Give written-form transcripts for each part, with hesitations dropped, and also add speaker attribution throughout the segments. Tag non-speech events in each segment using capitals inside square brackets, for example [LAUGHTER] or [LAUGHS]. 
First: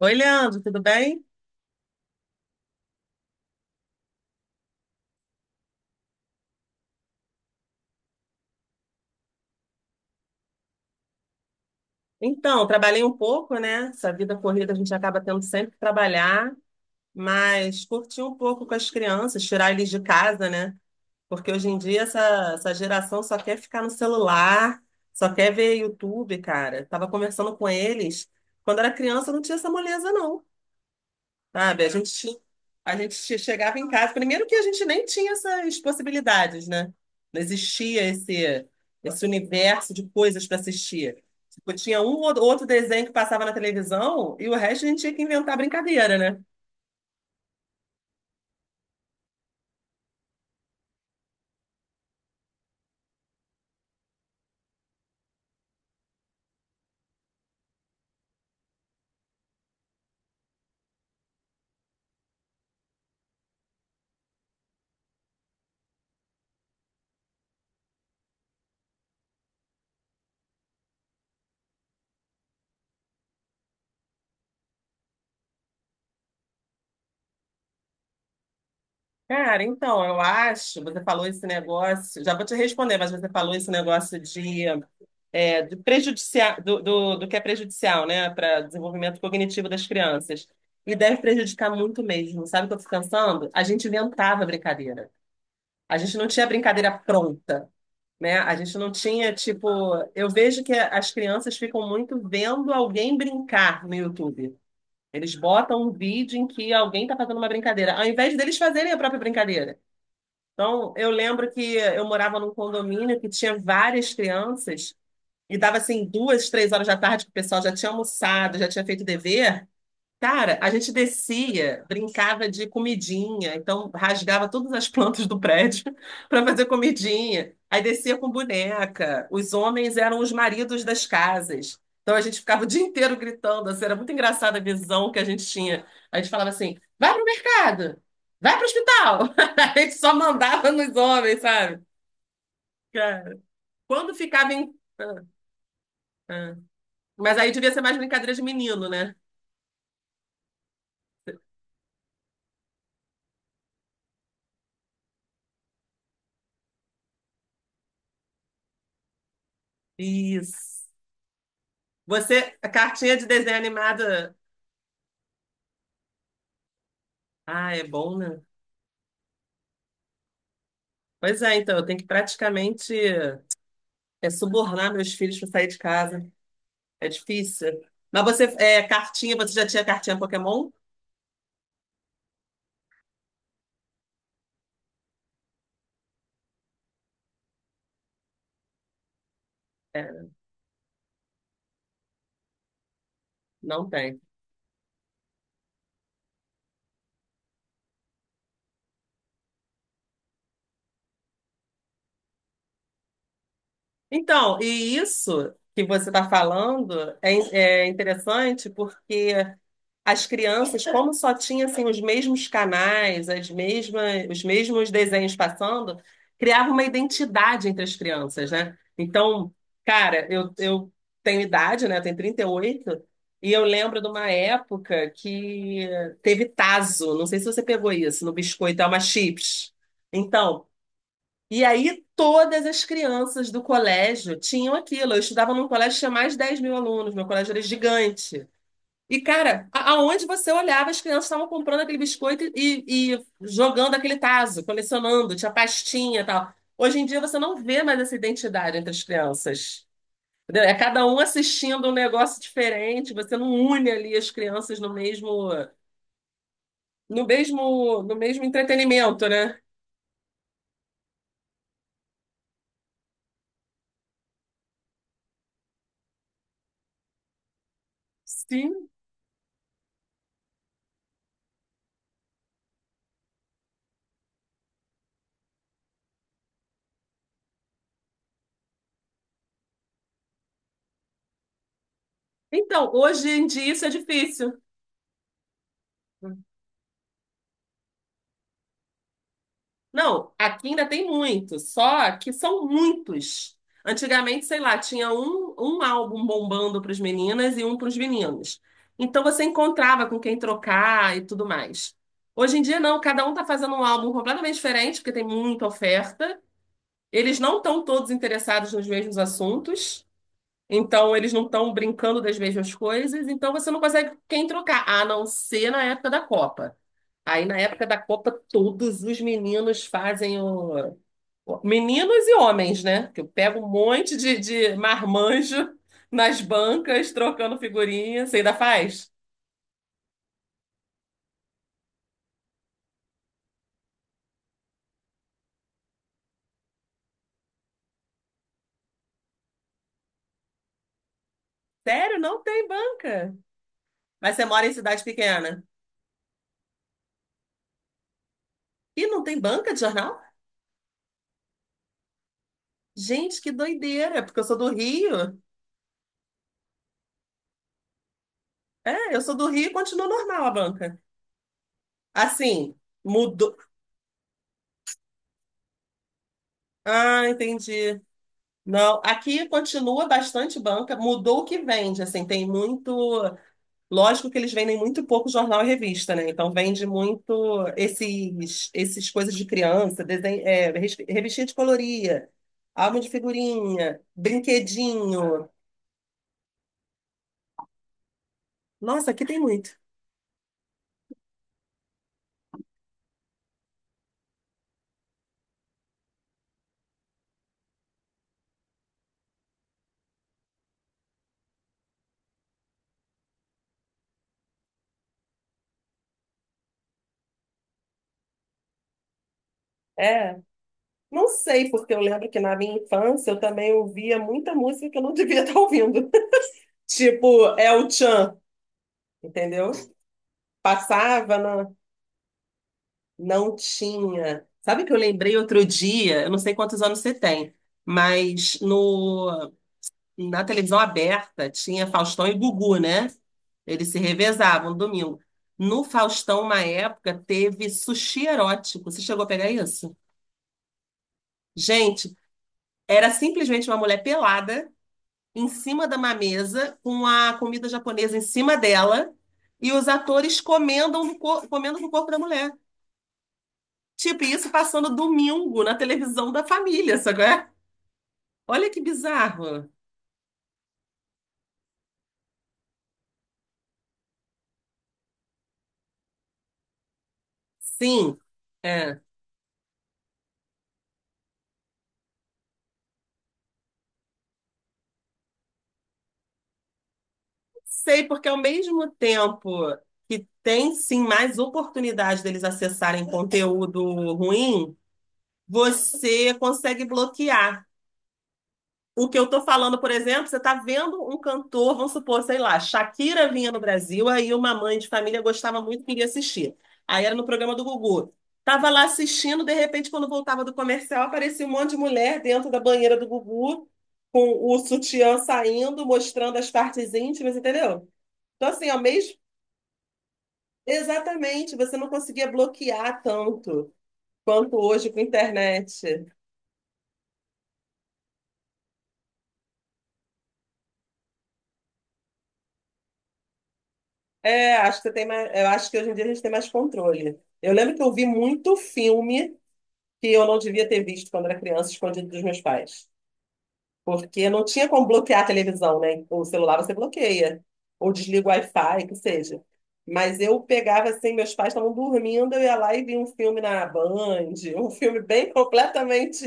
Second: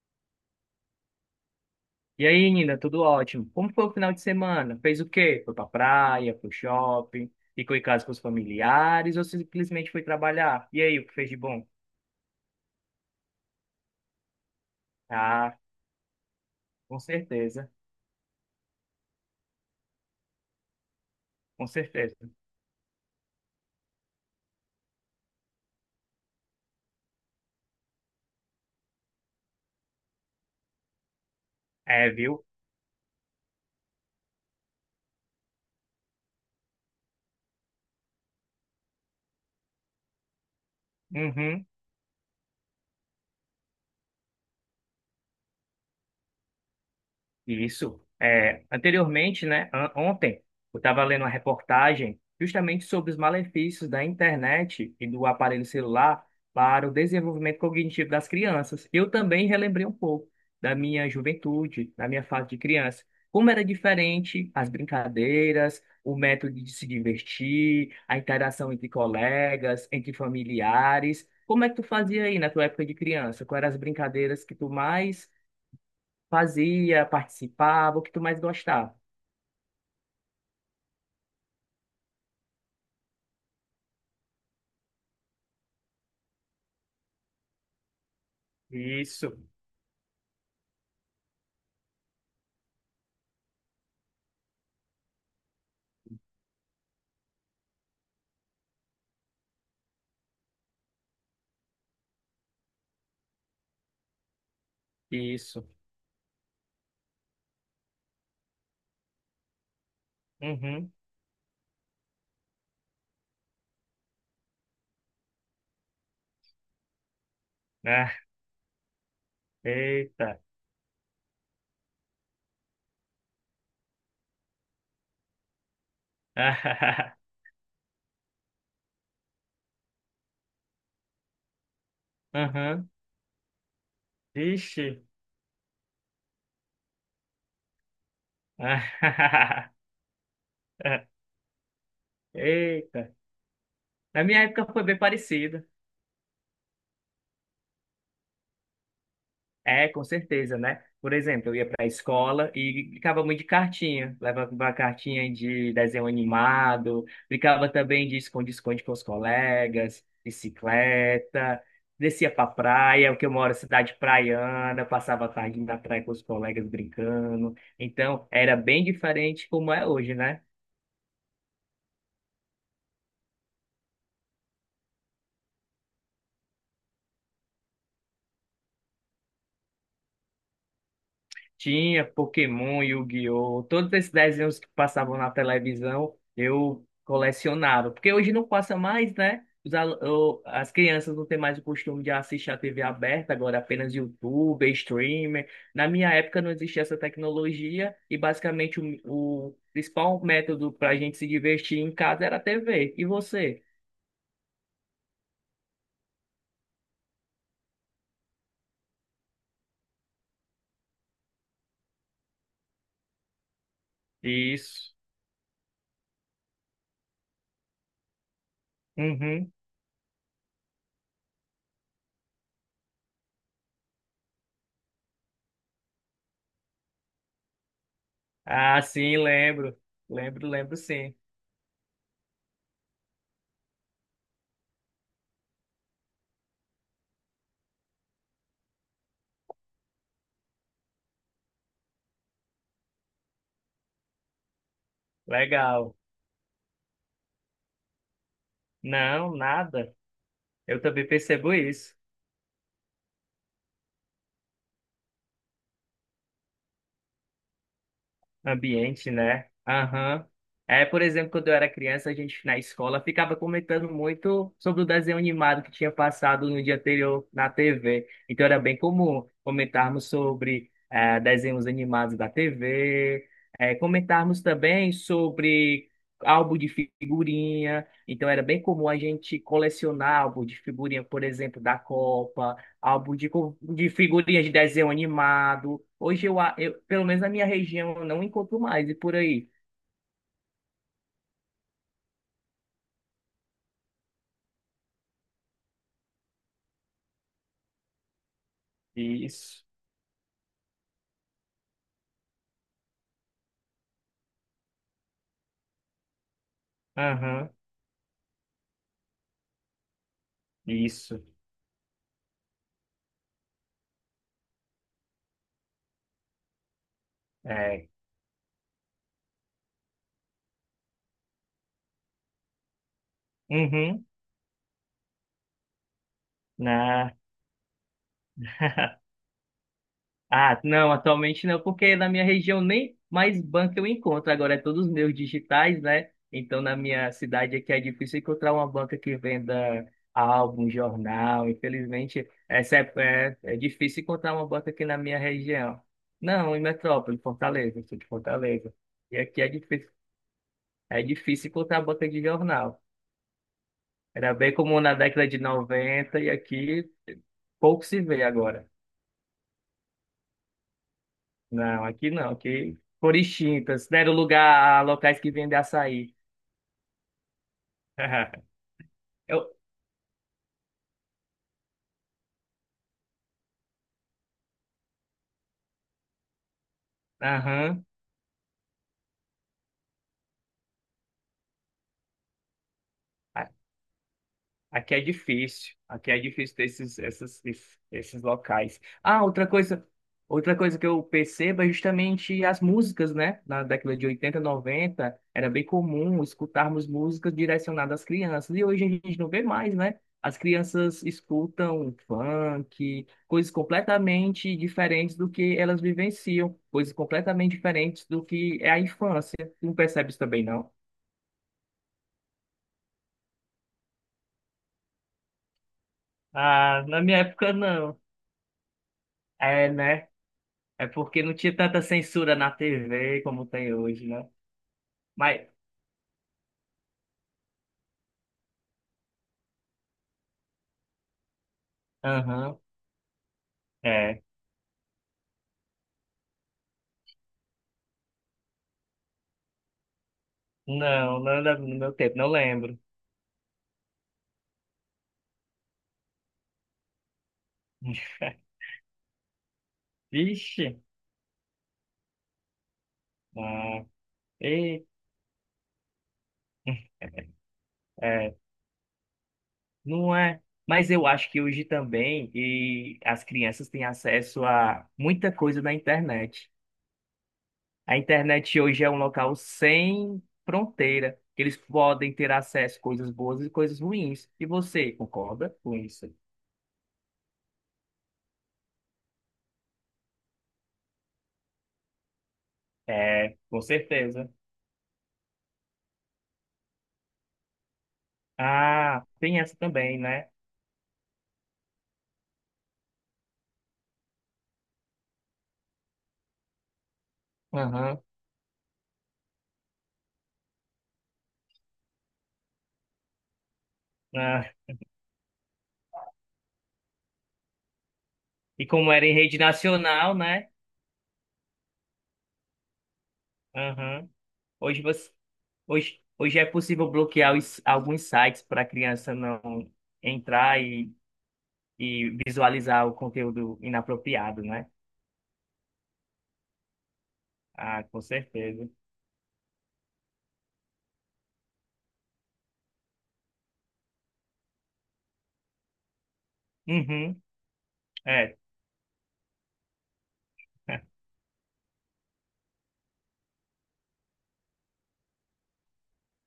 Speaker 1: Oi, Leandro, tudo bem?
Speaker 2: E aí, Nina, tudo ótimo? Como foi o final de semana? Fez o quê? Foi pra praia, pro shopping, ficou em casa com os familiares ou simplesmente foi trabalhar? E aí, o que fez de bom?
Speaker 1: Então, trabalhei um pouco, né? Essa vida corrida a gente acaba tendo
Speaker 2: Ah,
Speaker 1: sempre que trabalhar,
Speaker 2: com certeza,
Speaker 1: mas curti um pouco com as crianças, tirar eles de casa, né? Porque
Speaker 2: com
Speaker 1: hoje em dia
Speaker 2: certeza.
Speaker 1: essa geração só quer ficar no celular, só quer ver YouTube, cara. Tava conversando com eles. Quando era criança não tinha essa moleza, não. Sabe, a
Speaker 2: É,
Speaker 1: gente, ti-
Speaker 2: viu?
Speaker 1: a gente che- chegava em casa. Primeiro que a gente nem tinha essas possibilidades, né? Não existia esse universo de coisas para assistir.
Speaker 2: Uhum.
Speaker 1: Tipo, tinha um ou outro desenho que passava na televisão e o resto a gente tinha que inventar brincadeira, né?
Speaker 2: Isso. É, anteriormente, né, ontem, eu estava lendo uma reportagem justamente sobre os malefícios da internet e do aparelho celular para o desenvolvimento cognitivo das crianças. Eu também relembrei um pouco da minha juventude, da minha fase de criança. Como era diferente as brincadeiras, o método de se divertir, a interação entre colegas, entre familiares. Como é que tu fazia aí na tua época de criança? Quais eram as brincadeiras que tu mais fazia, participava, o que tu mais gostava.
Speaker 1: Cara, então, eu acho, você falou esse negócio, já vou te responder, mas você falou esse negócio de é, do, prejudicial, do, do, do que é prejudicial, né, para desenvolvimento
Speaker 2: Isso,
Speaker 1: cognitivo das crianças. E deve prejudicar muito mesmo. Sabe o que eu fico pensando? A gente inventava brincadeira. A gente não tinha brincadeira pronta, né? A gente não tinha, tipo. Eu vejo que as crianças ficam muito vendo alguém brincar no YouTube. Eles
Speaker 2: isso.
Speaker 1: botam um vídeo em que alguém está fazendo uma brincadeira, ao invés deles fazerem a própria brincadeira.
Speaker 2: Uhum.
Speaker 1: Então, eu lembro que eu morava num condomínio que tinha várias crianças. E dava assim duas, três horas da tarde que o pessoal já tinha
Speaker 2: Ah,
Speaker 1: almoçado, já tinha feito dever.
Speaker 2: eita.
Speaker 1: Cara, a gente descia, brincava de comidinha, então rasgava todas as plantas do prédio [LAUGHS] para fazer
Speaker 2: Ah,
Speaker 1: comidinha. Aí descia com boneca. Os homens eram os maridos das casas. Então a
Speaker 2: [LAUGHS]
Speaker 1: gente ficava o dia
Speaker 2: uhum.
Speaker 1: inteiro gritando, assim, era muito engraçada a
Speaker 2: Vixe.
Speaker 1: visão que a gente tinha. A gente falava assim: vai pro mercado, vai pro hospital. [LAUGHS]
Speaker 2: Ah,
Speaker 1: A gente só mandava nos
Speaker 2: [LAUGHS]
Speaker 1: homens, sabe?
Speaker 2: eita.
Speaker 1: Cara. Quando
Speaker 2: Na minha
Speaker 1: ficava
Speaker 2: época
Speaker 1: em.
Speaker 2: foi bem
Speaker 1: Ah,
Speaker 2: parecido.
Speaker 1: ah. Mas aí devia ser mais brincadeira de menino, né?
Speaker 2: É, com certeza, né? Por exemplo, eu ia para a escola e brincava muito de cartinha. Levava uma cartinha de desenho animado, brincava também de esconde-esconde com os colegas,
Speaker 1: Isso.
Speaker 2: bicicleta, descia para
Speaker 1: Você, a
Speaker 2: praia,
Speaker 1: cartinha de
Speaker 2: porque eu moro em
Speaker 1: desenho
Speaker 2: cidade
Speaker 1: animada.
Speaker 2: praiana, passava a tarde na praia com os colegas brincando.
Speaker 1: Ah, é bom,
Speaker 2: Então,
Speaker 1: né?
Speaker 2: era bem diferente como é hoje, né?
Speaker 1: Pois é, então, eu tenho que praticamente subornar meus filhos para sair de casa. É difícil. Mas você, cartinha, você já tinha cartinha Pokémon?
Speaker 2: Tinha Pokémon, Yu-Gi-Oh! Todos esses desenhos que passavam na televisão, eu colecionava. Porque hoje não passa mais, né? Os al-
Speaker 1: É,
Speaker 2: o- as crianças não têm mais o costume de assistir a TV aberta, agora
Speaker 1: não
Speaker 2: apenas
Speaker 1: tem.
Speaker 2: YouTube, streamer. Na minha época não existia essa tecnologia e basicamente o principal método para a gente se divertir em casa era a TV. E você?
Speaker 1: Então, e isso que você está falando é interessante porque as crianças, como só tinha assim, os mesmos canais, os mesmos
Speaker 2: Isso.
Speaker 1: desenhos passando, criava uma identidade entre as crianças, né?
Speaker 2: Uhum.
Speaker 1: Então, cara, eu tenho idade, né? Eu tenho 38, e eu lembro de uma época que teve taso não sei se você pegou isso, no
Speaker 2: Ah,
Speaker 1: biscoito, é uma
Speaker 2: sim,
Speaker 1: chips.
Speaker 2: lembro. Lembro,
Speaker 1: Então,
Speaker 2: lembro sim.
Speaker 1: e aí todas as crianças do colégio tinham aquilo. Eu estudava num colégio que tinha mais de 10 mil alunos, meu colégio era gigante. E, cara, aonde você olhava, as crianças estavam comprando aquele biscoito e jogando aquele tazo, colecionando, tinha
Speaker 2: Legal.
Speaker 1: pastinha e tal. Hoje em dia você não vê mais essa identidade entre as
Speaker 2: Não,
Speaker 1: crianças.
Speaker 2: nada.
Speaker 1: Entendeu? É
Speaker 2: Eu
Speaker 1: cada
Speaker 2: também
Speaker 1: um
Speaker 2: percebo
Speaker 1: assistindo um
Speaker 2: isso.
Speaker 1: negócio diferente, você não une ali as crianças no mesmo
Speaker 2: Ambiente,
Speaker 1: entretenimento,
Speaker 2: né?
Speaker 1: né?
Speaker 2: Aham. É, por exemplo, quando eu era criança, a gente na escola ficava comentando muito sobre o desenho animado que tinha passado no dia anterior na TV. Então era bem
Speaker 1: Sim.
Speaker 2: comum comentarmos sobre desenhos animados da TV, comentarmos também sobre álbum de figurinha. Então era bem comum a gente colecionar álbum de figurinha, por exemplo, da Copa.
Speaker 1: Então,
Speaker 2: Álbum
Speaker 1: hoje em dia isso é
Speaker 2: de figurinha de
Speaker 1: difícil.
Speaker 2: desenho animado. Hoje pelo menos na minha região, eu não encontro mais e por aí.
Speaker 1: Não, aqui ainda tem muitos, só que são muitos. Antigamente, sei lá, tinha um álbum bombando para as meninas e um para os meninos. Então você
Speaker 2: Isso.
Speaker 1: encontrava com quem trocar e tudo mais. Hoje em dia, não, cada um está fazendo um álbum completamente diferente, porque tem muita oferta. Eles
Speaker 2: Aham.
Speaker 1: não estão todos interessados nos mesmos assuntos, então
Speaker 2: Isso.
Speaker 1: eles não estão brincando das mesmas coisas, então você não consegue com quem trocar, a não ser na época da Copa. Aí na época
Speaker 2: É.
Speaker 1: da Copa, todos os meninos fazem o, meninos e homens, né? Que eu pego um
Speaker 2: Uhum.
Speaker 1: monte de marmanjo nas bancas,
Speaker 2: Na...
Speaker 1: trocando figurinha. Você ainda faz?
Speaker 2: Ah, não, atualmente não, porque na minha região nem mais banco eu encontro. Agora é todos meus digitais, né? Então na minha cidade aqui é difícil encontrar uma banca que venda álbum, jornal.
Speaker 1: Sério,
Speaker 2: Infelizmente,
Speaker 1: não tem banca.
Speaker 2: é difícil encontrar
Speaker 1: Mas você
Speaker 2: uma
Speaker 1: mora
Speaker 2: banca
Speaker 1: em
Speaker 2: aqui na
Speaker 1: cidade
Speaker 2: minha
Speaker 1: pequena.
Speaker 2: região. Não, em Metrópole, Fortaleza, sou de Fortaleza.
Speaker 1: E
Speaker 2: E
Speaker 1: não tem
Speaker 2: aqui
Speaker 1: banca de jornal?
Speaker 2: é difícil encontrar banca de jornal.
Speaker 1: Gente, que doideira,
Speaker 2: Era
Speaker 1: porque eu
Speaker 2: bem
Speaker 1: sou do
Speaker 2: comum na década
Speaker 1: Rio.
Speaker 2: de 90 e aqui pouco se vê agora.
Speaker 1: É, eu sou do Rio e continua normal a banca.
Speaker 2: Não, aqui não,
Speaker 1: Assim,
Speaker 2: aqui foram
Speaker 1: mudou.
Speaker 2: extintas, deram lugar a locais que vendem açaí.
Speaker 1: Ah, entendi.
Speaker 2: [LAUGHS]
Speaker 1: Não,
Speaker 2: Eu,
Speaker 1: aqui continua bastante banca, mudou o que vende, assim, tem muito. Lógico que eles vendem muito pouco jornal e revista, né? Então vende muito
Speaker 2: aham.
Speaker 1: esses coisas de criança, desenho, revistinha de colorir, álbum de figurinha,
Speaker 2: Aqui
Speaker 1: brinquedinho.
Speaker 2: aqui é difícil ter esses locais.
Speaker 1: Nossa,
Speaker 2: Ah,
Speaker 1: aqui tem muito.
Speaker 2: outra coisa que eu percebo é justamente as músicas, né? Na década de 80, 90, era bem comum escutarmos músicas direcionadas às crianças, e hoje a gente não vê mais, né? As crianças escutam funk, coisas completamente diferentes do que elas vivenciam, coisas completamente diferentes do que é a infância. Tu não percebes
Speaker 1: É,
Speaker 2: também, não?
Speaker 1: não sei, porque eu lembro que na minha infância eu também ouvia muita música que eu não devia [LAUGHS] estar ouvindo.
Speaker 2: Ah, na minha época
Speaker 1: Tipo,
Speaker 2: não.
Speaker 1: El-Chan,
Speaker 2: É,
Speaker 1: entendeu?
Speaker 2: né? É porque não
Speaker 1: Passava,
Speaker 2: tinha
Speaker 1: não,
Speaker 2: tanta censura na TV como
Speaker 1: não
Speaker 2: tem hoje, né?
Speaker 1: tinha. Sabe que eu lembrei
Speaker 2: Mas,
Speaker 1: outro dia, eu não sei quantos anos você tem, mas no Na televisão aberta tinha Faustão e
Speaker 2: aham,
Speaker 1: Gugu, né? Eles se
Speaker 2: é.
Speaker 1: revezavam domingo. No Faustão, uma época, teve sushi erótico. Você chegou a pegar isso?
Speaker 2: Não, não era no meu
Speaker 1: Gente,
Speaker 2: tempo, não lembro.
Speaker 1: era simplesmente uma mulher pelada em cima de uma mesa, com a comida japonesa em
Speaker 2: [LAUGHS]
Speaker 1: cima dela, e os atores
Speaker 2: Vixe,
Speaker 1: comendo, no cor- comendo com o corpo da mulher.
Speaker 2: ah,
Speaker 1: Tipo, isso
Speaker 2: e,
Speaker 1: passando domingo na televisão da família,
Speaker 2: [LAUGHS]
Speaker 1: sabe? É?
Speaker 2: é,
Speaker 1: Olha que bizarro.
Speaker 2: não é. Mas eu acho que hoje também e as crianças têm acesso a muita coisa na internet. A
Speaker 1: Sim.
Speaker 2: internet hoje é um
Speaker 1: É.
Speaker 2: local sem fronteira. Eles podem ter acesso a coisas boas e coisas ruins. E você concorda com isso?
Speaker 1: Sei, porque ao mesmo tempo que tem sim mais oportunidade deles acessarem
Speaker 2: É, com
Speaker 1: conteúdo
Speaker 2: certeza.
Speaker 1: ruim, você consegue bloquear.
Speaker 2: Ah,
Speaker 1: O que eu
Speaker 2: tem
Speaker 1: tô
Speaker 2: essa
Speaker 1: falando, por
Speaker 2: também,
Speaker 1: exemplo,
Speaker 2: né?
Speaker 1: você tá vendo um cantor, vamos supor, sei lá, Shakira vinha no Brasil, aí uma mãe de família gostava muito e queria assistir. Aí era no programa do
Speaker 2: Aham.
Speaker 1: Gugu. Tava lá assistindo, de repente, quando voltava do comercial, aparecia um monte de mulher dentro da banheira do Gugu, com
Speaker 2: Ah,
Speaker 1: o sutiã saindo, mostrando as partes íntimas, entendeu? Então,
Speaker 2: e
Speaker 1: assim, ao
Speaker 2: como era em
Speaker 1: mesmo
Speaker 2: rede nacional, né?
Speaker 1: exatamente, você não conseguia bloquear tanto
Speaker 2: Aham.
Speaker 1: quanto
Speaker 2: Hoje
Speaker 1: hoje com a
Speaker 2: você, hoje,
Speaker 1: internet.
Speaker 2: hoje é possível bloquear alguns sites para a criança não entrar e visualizar o conteúdo inapropriado,
Speaker 1: É,
Speaker 2: né?
Speaker 1: acho que você tem mais, eu acho que hoje em dia a gente tem mais controle. Eu lembro que
Speaker 2: Ah,
Speaker 1: eu
Speaker 2: com
Speaker 1: vi muito
Speaker 2: certeza.
Speaker 1: filme que eu não devia ter visto quando era criança, escondido dos meus pais. Porque não tinha como bloquear a televisão, né? O celular você
Speaker 2: Uhum.
Speaker 1: bloqueia, ou desliga o
Speaker 2: É.
Speaker 1: Wi-Fi, que seja. Mas eu pegava
Speaker 2: [LAUGHS]
Speaker 1: assim, meus pais estavam dormindo, eu ia lá e via um filme na Band, um filme bem completamente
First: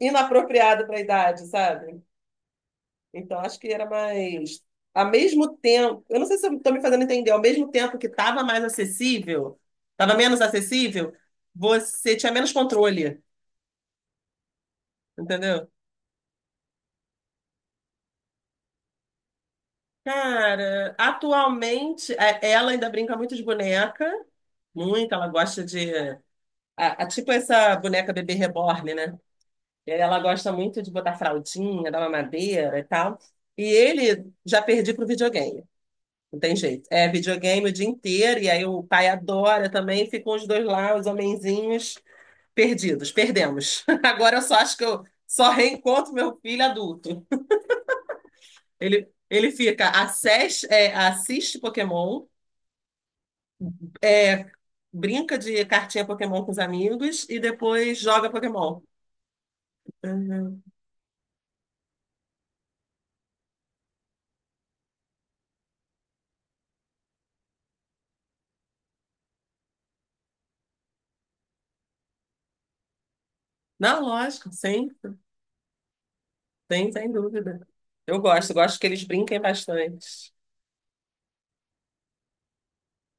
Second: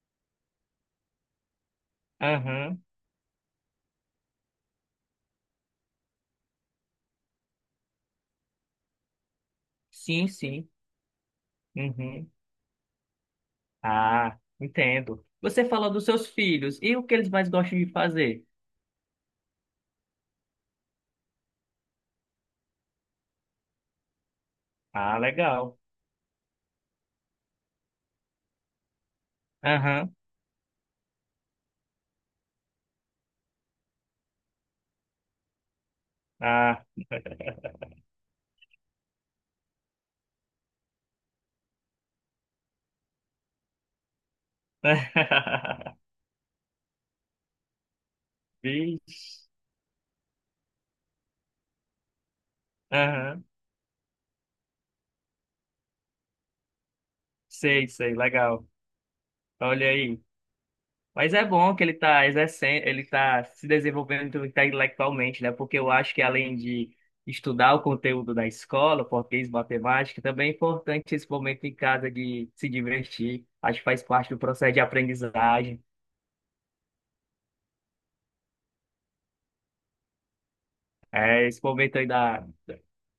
Speaker 1: inapropriado para a idade, sabe?
Speaker 2: Aham.
Speaker 1: Então, acho que era mais. Ao mesmo tempo, eu não sei se eu estou me fazendo entender, ao mesmo tempo que estava mais acessível, estava
Speaker 2: Sim,
Speaker 1: menos
Speaker 2: sim.
Speaker 1: acessível, você
Speaker 2: Uhum.
Speaker 1: tinha menos controle,
Speaker 2: Ah, entendo. Você
Speaker 1: entendeu?
Speaker 2: falou dos seus filhos e o que eles mais gostam de fazer?
Speaker 1: Cara, atualmente, ela ainda brinca muito de boneca, muito,
Speaker 2: Ah,
Speaker 1: ela gosta
Speaker 2: legal.
Speaker 1: de. Tipo essa boneca bebê reborn, né? E aí
Speaker 2: Aham.
Speaker 1: ela gosta muito de botar fraldinha, dar mamadeira e tal. E ele já perdi pro videogame. Não tem
Speaker 2: Ah.
Speaker 1: jeito. É videogame
Speaker 2: [LAUGHS]
Speaker 1: o dia inteiro, e aí o pai adora também, ficam os dois lá, os homenzinhos, perdidos, perdemos. [LAUGHS] Agora eu só acho que eu só
Speaker 2: [LAUGHS]
Speaker 1: reencontro meu filho adulto. Ele,
Speaker 2: Vixe.
Speaker 1: ele fica, assiste Pokémon,
Speaker 2: Aham.
Speaker 1: é, brinca de cartinha Pokémon com os amigos e
Speaker 2: Sei,
Speaker 1: depois
Speaker 2: sei,
Speaker 1: joga
Speaker 2: legal.
Speaker 1: Pokémon.
Speaker 2: Olha aí.
Speaker 1: Uhum.
Speaker 2: Mas é bom que ele tá exercendo, ele tá se desenvolvendo intelectualmente, né? Porque eu acho que além de estudar o conteúdo da escola, português, matemática, também é importante esse momento em casa de se divertir. Acho que
Speaker 1: Não,
Speaker 2: faz parte do
Speaker 1: lógico,
Speaker 2: processo de
Speaker 1: sem,
Speaker 2: aprendizagem.
Speaker 1: sem, sem dúvida. Eu gosto que eles brinquem bastante.
Speaker 2: É, esse momento aí da,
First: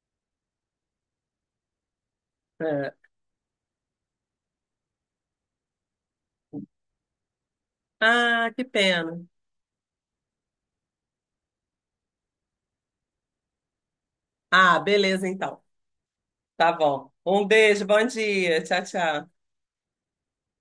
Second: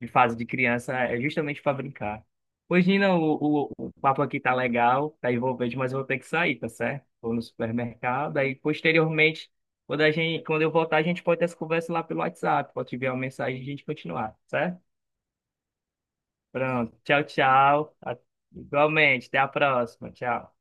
Speaker 2: de fase de criança é justamente para brincar. Pois,
Speaker 1: É.
Speaker 2: Nina, o papo aqui tá legal, tá envolvente, mas eu vou ter que sair, tá certo? Vou no supermercado,
Speaker 1: Ah,
Speaker 2: aí
Speaker 1: que pena.
Speaker 2: posteriormente, quando eu voltar, a gente pode ter essa conversa lá pelo WhatsApp, pode enviar uma mensagem e a gente continuar, tá
Speaker 1: Ah,
Speaker 2: certo?
Speaker 1: beleza então. Tá
Speaker 2: Pronto,
Speaker 1: bom.
Speaker 2: tchau,
Speaker 1: Um beijo,
Speaker 2: tchau.
Speaker 1: bom
Speaker 2: A-
Speaker 1: dia. Tchau,
Speaker 2: Igualmente, até
Speaker 1: tchau.
Speaker 2: a próxima, tchau.